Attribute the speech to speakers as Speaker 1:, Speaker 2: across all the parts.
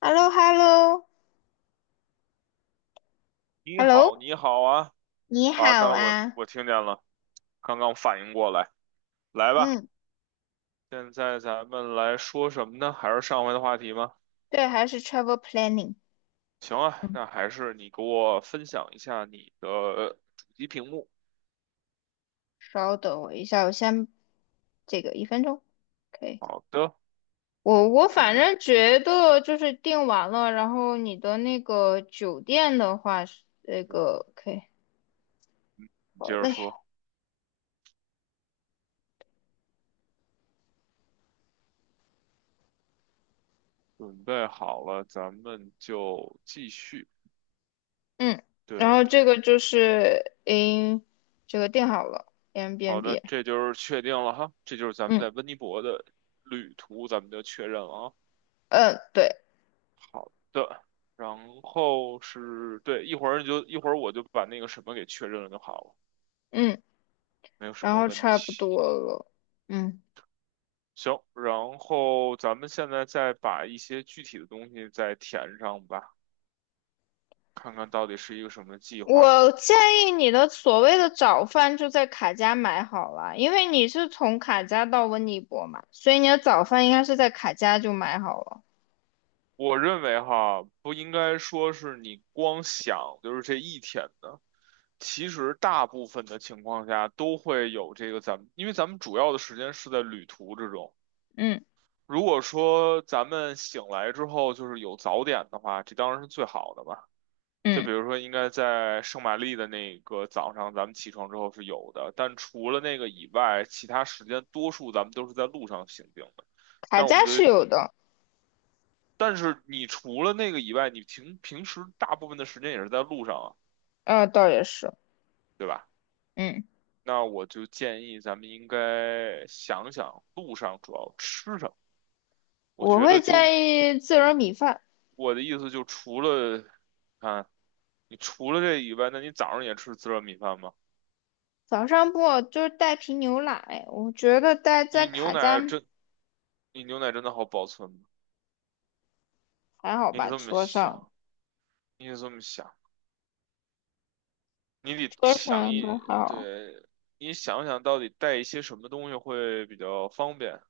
Speaker 1: h e l l o h e l l o h
Speaker 2: 你
Speaker 1: e l l o
Speaker 2: 好，你好啊！
Speaker 1: 你
Speaker 2: 啊，
Speaker 1: 好
Speaker 2: 刚才我
Speaker 1: 啊，
Speaker 2: 我听见了，刚刚反应过来。来吧，
Speaker 1: 嗯，
Speaker 2: 现在咱们来说什么呢？还是上回的话题吗？
Speaker 1: 对，还是 travel planning，
Speaker 2: 行啊，
Speaker 1: 嗯，
Speaker 2: 那还是你给我分享一下你的主机屏幕。
Speaker 1: 稍等我一下，我先这个1分钟，OK，
Speaker 2: 好的，
Speaker 1: 我
Speaker 2: 你
Speaker 1: 我
Speaker 2: 准
Speaker 1: 反
Speaker 2: 备，
Speaker 1: 正觉得就是订完了，然后你的那个酒店的话是那
Speaker 2: 对，
Speaker 1: 个 OK，
Speaker 2: 你
Speaker 1: 好
Speaker 2: 接着
Speaker 1: 嘞，
Speaker 2: 说。准备好了，咱们就继续。
Speaker 1: 嗯，然
Speaker 2: 对
Speaker 1: 后
Speaker 2: 的，
Speaker 1: 这个就是 in 这个订好了
Speaker 2: 好的，
Speaker 1: ，Airbnb，
Speaker 2: 这就是确定了哈，这就是咱们
Speaker 1: 嗯
Speaker 2: 在温尼伯的旅途，咱们就确认了啊。
Speaker 1: 嗯对，
Speaker 2: 的，然后是对，一会儿你就一会儿我就把那个什么给确认了就好了，
Speaker 1: 嗯，
Speaker 2: 没有什
Speaker 1: 然
Speaker 2: 么
Speaker 1: 后
Speaker 2: 问
Speaker 1: 差不
Speaker 2: 题。
Speaker 1: 多了，嗯。
Speaker 2: 行，然后咱们现在再把一些具体的东西再填上吧，看看到底是一个什么计划。
Speaker 1: 我建议你的所谓的早饭就在卡家买好了，因为你是从卡家到温尼伯嘛，所以你的早饭应该是在卡家就买好了。
Speaker 2: 我认为哈，不应该说是你光想就是这一天的，其实大部分的情况下都会有这个咱们，因为咱们主要的时间是在旅途之中。
Speaker 1: 嗯
Speaker 2: 如果说咱们醒来之后就是有早点的话，这当然是最好的吧。就
Speaker 1: 嗯，
Speaker 2: 比如说，应该在圣玛丽的那个早上，咱们起床之后是有的，但除了那个以外，其他时间多数咱们都是在路上行进的。
Speaker 1: 卡
Speaker 2: 那我们
Speaker 1: 家是
Speaker 2: 对，
Speaker 1: 有的，
Speaker 2: 但是你除了那个以外，你平时大部分的时间也是在路上啊，
Speaker 1: 倒也是，
Speaker 2: 对吧？
Speaker 1: 嗯，
Speaker 2: 那我就建议咱们应该想想路上主要吃什么。我
Speaker 1: 我
Speaker 2: 觉
Speaker 1: 会
Speaker 2: 得就
Speaker 1: 建议自热米饭，
Speaker 2: 我的意思就除了，看，你除了这以外，那你早上也吃自热米饭吗？
Speaker 1: 早上不就是带瓶牛奶，我觉得带在
Speaker 2: 你牛
Speaker 1: 卡家
Speaker 2: 奶真，你牛奶真的好保存吗？
Speaker 1: 还好
Speaker 2: 你
Speaker 1: 吧，
Speaker 2: 这么想，你得这么想，你得
Speaker 1: 车
Speaker 2: 想
Speaker 1: 上应该
Speaker 2: 一，
Speaker 1: 还好。
Speaker 2: 对，你想想到底带一些什么东西会比较方便？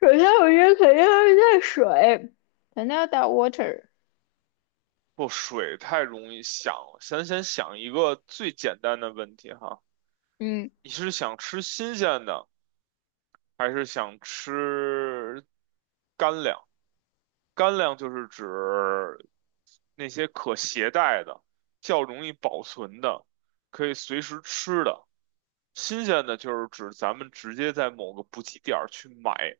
Speaker 1: 首先，我觉得肯定要带水，肯定要带 water，
Speaker 2: 不，水太容易想了，先想一个最简单的问题哈，
Speaker 1: 嗯。
Speaker 2: 你是想吃新鲜的，还是想吃干粮？干粮就是指那些可携带的、较容易保存的、可以随时吃的。新鲜的就是指咱们直接在某个补给点儿去买，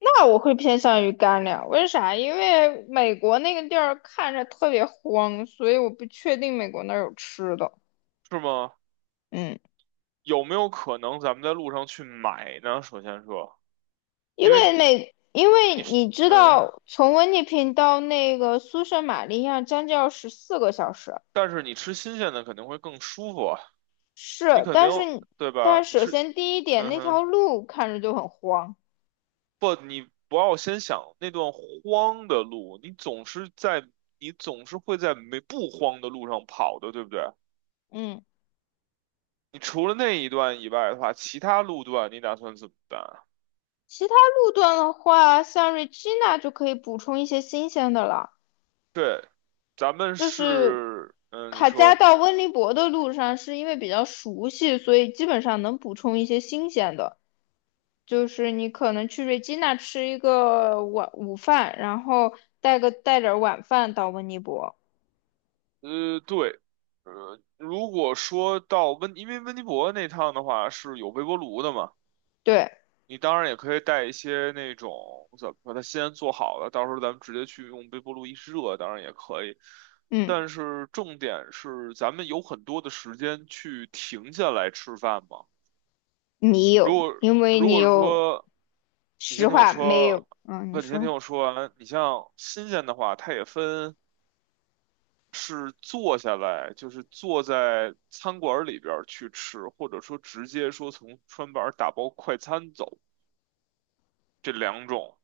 Speaker 1: 那我会偏向于干粮，为啥？因为美国那个地儿看着特别荒，所以我不确定美国那儿有吃的。
Speaker 2: 是吗？
Speaker 1: 嗯，
Speaker 2: 有没有可能咱们在路上去买呢？首先说，因为
Speaker 1: 因
Speaker 2: 你
Speaker 1: 为
Speaker 2: 吃，
Speaker 1: 你知
Speaker 2: 嗯，
Speaker 1: 道，从温尼平到那个苏圣玛利亚将近要14个小时，
Speaker 2: 但是你吃新鲜的肯定会更舒服啊，你
Speaker 1: 是，
Speaker 2: 肯定，
Speaker 1: 但是你，
Speaker 2: 对吧？
Speaker 1: 但
Speaker 2: 你
Speaker 1: 是首
Speaker 2: 吃，
Speaker 1: 先第一点，
Speaker 2: 嗯
Speaker 1: 那条
Speaker 2: 哼。
Speaker 1: 路看着就很荒。
Speaker 2: 不，你不要先想那段荒的路，你总是在，你总是会在没不荒的路上跑的，对不对？
Speaker 1: 嗯，
Speaker 2: 你除了那一段以外的话，其他路段你打算怎么办啊？
Speaker 1: 其他路段的话，像瑞吉娜就可以补充一些新鲜的了。
Speaker 2: 对，咱们
Speaker 1: 就是
Speaker 2: 是，嗯，你
Speaker 1: 卡加
Speaker 2: 说，
Speaker 1: 到温尼伯的路上，是因为比较熟悉，所以基本上能补充一些新鲜的。就是你可能去瑞吉那吃一个晚午饭，然后带点儿晚饭到温尼伯。
Speaker 2: 呃，对，呃，如果说到温，因为温尼伯那趟的话是有微波炉的嘛。
Speaker 1: 对，
Speaker 2: 你当然也可以带一些那种怎么说，它先做好了，到时候咱们直接去用微波炉一热，当然也可以。
Speaker 1: 嗯，
Speaker 2: 但是重点是，咱们有很多的时间去停下来吃饭嘛。
Speaker 1: 你
Speaker 2: 如
Speaker 1: 有，
Speaker 2: 果
Speaker 1: 因为
Speaker 2: 如
Speaker 1: 你
Speaker 2: 果
Speaker 1: 有
Speaker 2: 说你先
Speaker 1: 实
Speaker 2: 听我
Speaker 1: 话没有，
Speaker 2: 说，
Speaker 1: 嗯，你
Speaker 2: 不，你先
Speaker 1: 说，
Speaker 2: 听我说完。你像新鲜的话，它也分是坐下来，就是坐在餐馆里边儿去吃，或者说直接说从餐板儿打包快餐走这两种。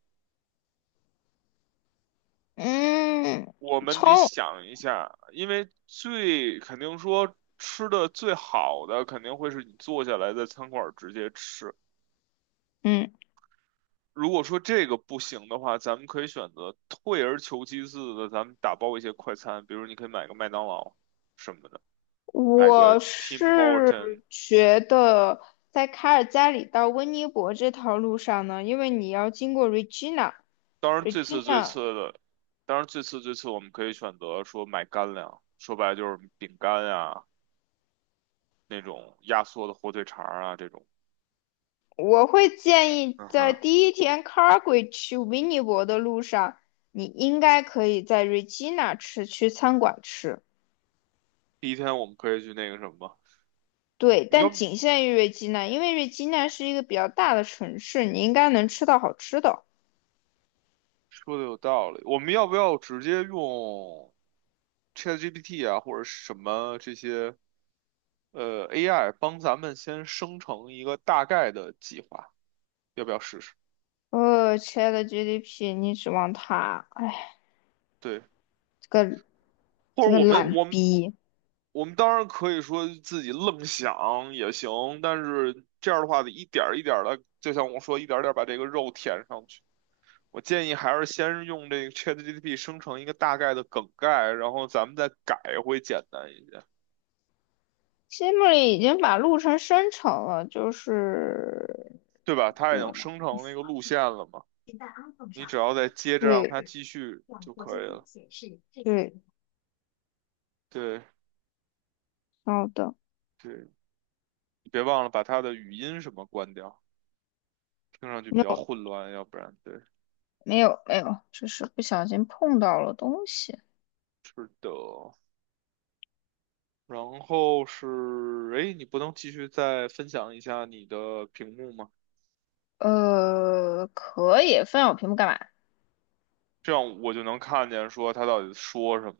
Speaker 1: 嗯，
Speaker 2: 我们得
Speaker 1: 葱，
Speaker 2: 想一下，因为最肯定说吃的最好的肯定会是你坐下来在餐馆儿直接吃。
Speaker 1: 嗯。
Speaker 2: 如果说这个不行的话，咱们可以选择退而求其次的，咱们打包一些快餐，比如你可以买个麦当劳什么的，买个
Speaker 1: 我
Speaker 2: Tim Horton。
Speaker 1: 是觉得在卡尔加里到温尼伯这条路上呢，因为你要经过
Speaker 2: 当然最次最次
Speaker 1: Regina，
Speaker 2: 的，当然最次最次我们可以选择说买干粮，说白了就是饼干啊，那种压缩的火腿肠儿啊这种。
Speaker 1: 我会建议
Speaker 2: 嗯
Speaker 1: 在
Speaker 2: 哼，
Speaker 1: 第一天 Calgary 去温尼伯的路上，你应该可以在 Regina 去餐馆吃，
Speaker 2: 第一天我们可以去那个什么。
Speaker 1: 对，
Speaker 2: 你
Speaker 1: 但
Speaker 2: 要
Speaker 1: 仅限于 Regina，因为 Regina 是一个比较大的城市，你应该能吃到好吃的。
Speaker 2: 说的有道理，我们要不要直接用 ChatGPT 啊，或者什么这些AI 帮咱们先生成一个大概的计划？要不要试试？
Speaker 1: 呃，亲爱的 GDP，你指望他？哎，
Speaker 2: 对，
Speaker 1: 这个
Speaker 2: 或者我们
Speaker 1: 懒
Speaker 2: 我们
Speaker 1: 逼。
Speaker 2: 我们当然可以说自己愣想也行，但是这样的话得一点儿一点的，就像我说，一点儿点儿把这个肉填上去。我建议还是先用这个 ChatGPT 生成一个大概的梗概，然后咱们再改会简单一些。
Speaker 1: 西木里已经把路程生成了，就是
Speaker 2: 对吧？它已
Speaker 1: 这
Speaker 2: 经生成那个路线了嘛，你只要再接着让它
Speaker 1: 对
Speaker 2: 继续就可以了。
Speaker 1: 对，
Speaker 2: 对
Speaker 1: 好的，
Speaker 2: 对，你别忘了把它的语音什么关掉，听上去
Speaker 1: 没
Speaker 2: 比较
Speaker 1: 有
Speaker 2: 混乱，要不然对，
Speaker 1: 没有没有，只是不小心碰到了东西。
Speaker 2: 是的。然后是，哎，你不能继续再分享一下你的屏幕吗？
Speaker 1: 可以分享我屏幕干嘛
Speaker 2: 这样我就能看见说他到底说什么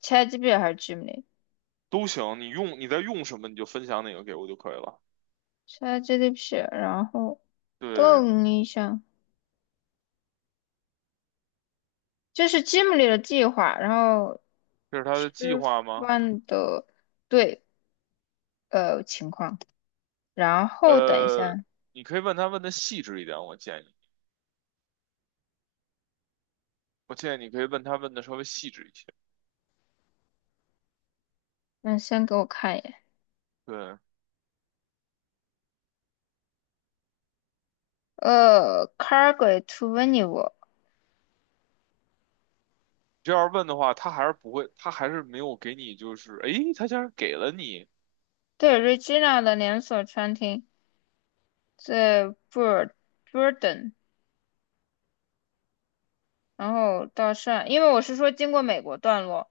Speaker 1: ？ChatGPT 还是
Speaker 2: 都行，你用你在用什么你就分享哪个给我就可以了。
Speaker 1: Gimli？ChatGPT，然后
Speaker 2: 对，
Speaker 1: 等一下，这是 Gimli 的计划，然后
Speaker 2: 这是他
Speaker 1: 吃
Speaker 2: 的计划吗？
Speaker 1: 饭的对情况，然后等一
Speaker 2: 呃，
Speaker 1: 下，
Speaker 2: 你可以问他问的细致一点，我建议。我建议你可以问他问的稍微细致一些。
Speaker 1: 那先给我看一眼。
Speaker 2: 对，你
Speaker 1: Cargo to Venice，
Speaker 2: 这样问的话，他还是不会，他还是没有给你，就是诶，他竟然给了你，
Speaker 1: 对，Regina 的连锁餐厅在 Bur Burden，然后到上，因为我是说经过美国段落，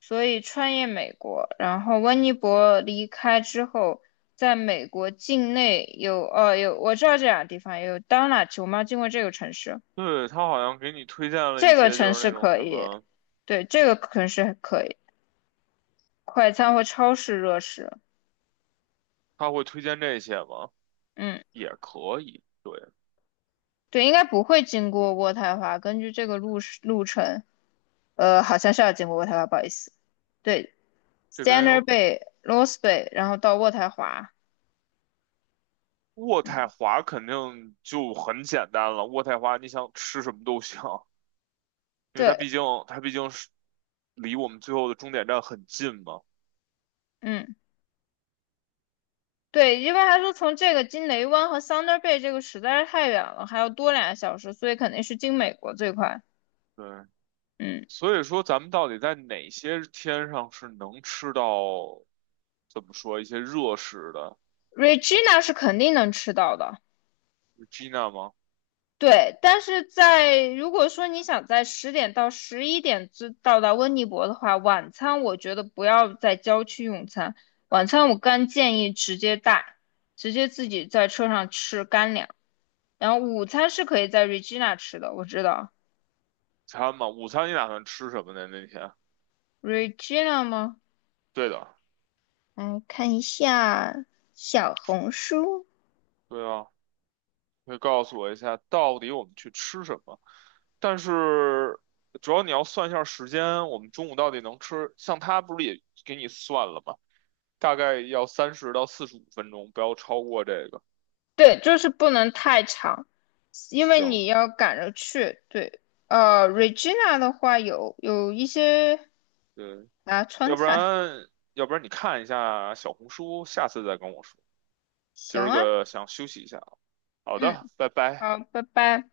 Speaker 1: 所以穿越美国，然后温尼伯离开之后，在美国境内有我知道这两个地方有 Donut，我们要经过这个城市，
Speaker 2: 对，他好像给你推荐了一
Speaker 1: 这个
Speaker 2: 些，就
Speaker 1: 城
Speaker 2: 是
Speaker 1: 市
Speaker 2: 那种
Speaker 1: 可
Speaker 2: 什
Speaker 1: 以，
Speaker 2: 么，
Speaker 1: 对，这个城市还可以，快餐和超市热食，
Speaker 2: 他会推荐这些吗？
Speaker 1: 嗯。
Speaker 2: 也可以。对，
Speaker 1: 对，应该不会经过渥太华。根据这个路程，好像是要经过渥太华，不好意思。对
Speaker 2: 这边
Speaker 1: ，Standard
Speaker 2: 有
Speaker 1: Bay、Lost Bay，然后到渥太华。
Speaker 2: 渥太
Speaker 1: 嗯，
Speaker 2: 华，肯定就很简单了。渥太华，你想吃什么都行，因为它
Speaker 1: 对，
Speaker 2: 毕竟它毕竟是离我们最后的终点站很近嘛。
Speaker 1: 嗯，对，因为他说从这个经雷湾和 Thunder Bay 这个实在是太远了，还要多2个小时，所以肯定是经美国最快。
Speaker 2: 对，
Speaker 1: 嗯
Speaker 2: 所以说，咱们到底在哪些天上是能吃到，怎么说一些热食的
Speaker 1: ，Regina 是肯定能吃到的。
Speaker 2: 是？Gina 吗？
Speaker 1: 对，但是在如果说你想在10点到11点之到达温尼伯的话，晚餐我觉得不要在郊区用餐，晚餐我干建议直接带，直接自己在车上吃干粮。然后午餐是可以在 Regina 吃的，我知道
Speaker 2: 餐吗？午餐你打算吃什么呢？那天？
Speaker 1: Regina 吗？
Speaker 2: 对的，
Speaker 1: 嗯，看一下小红书。
Speaker 2: 对啊，可以告诉我一下，到底我们去吃什么？但是主要你要算一下时间，我们中午到底能吃？像他不是也给你算了吗？大概要30到45分钟，不要超过这个。
Speaker 1: 对，就是不能太长，因为
Speaker 2: 行，
Speaker 1: 你要赶着去。对，Regina 的话有一些。
Speaker 2: 对，
Speaker 1: 啊，川
Speaker 2: 要不
Speaker 1: 菜，
Speaker 2: 然你看一下小红书，下次再跟我说。今
Speaker 1: 行
Speaker 2: 儿
Speaker 1: 啊，
Speaker 2: 个想休息一下啊。好
Speaker 1: 嗯，
Speaker 2: 的，拜拜。
Speaker 1: 好，拜拜。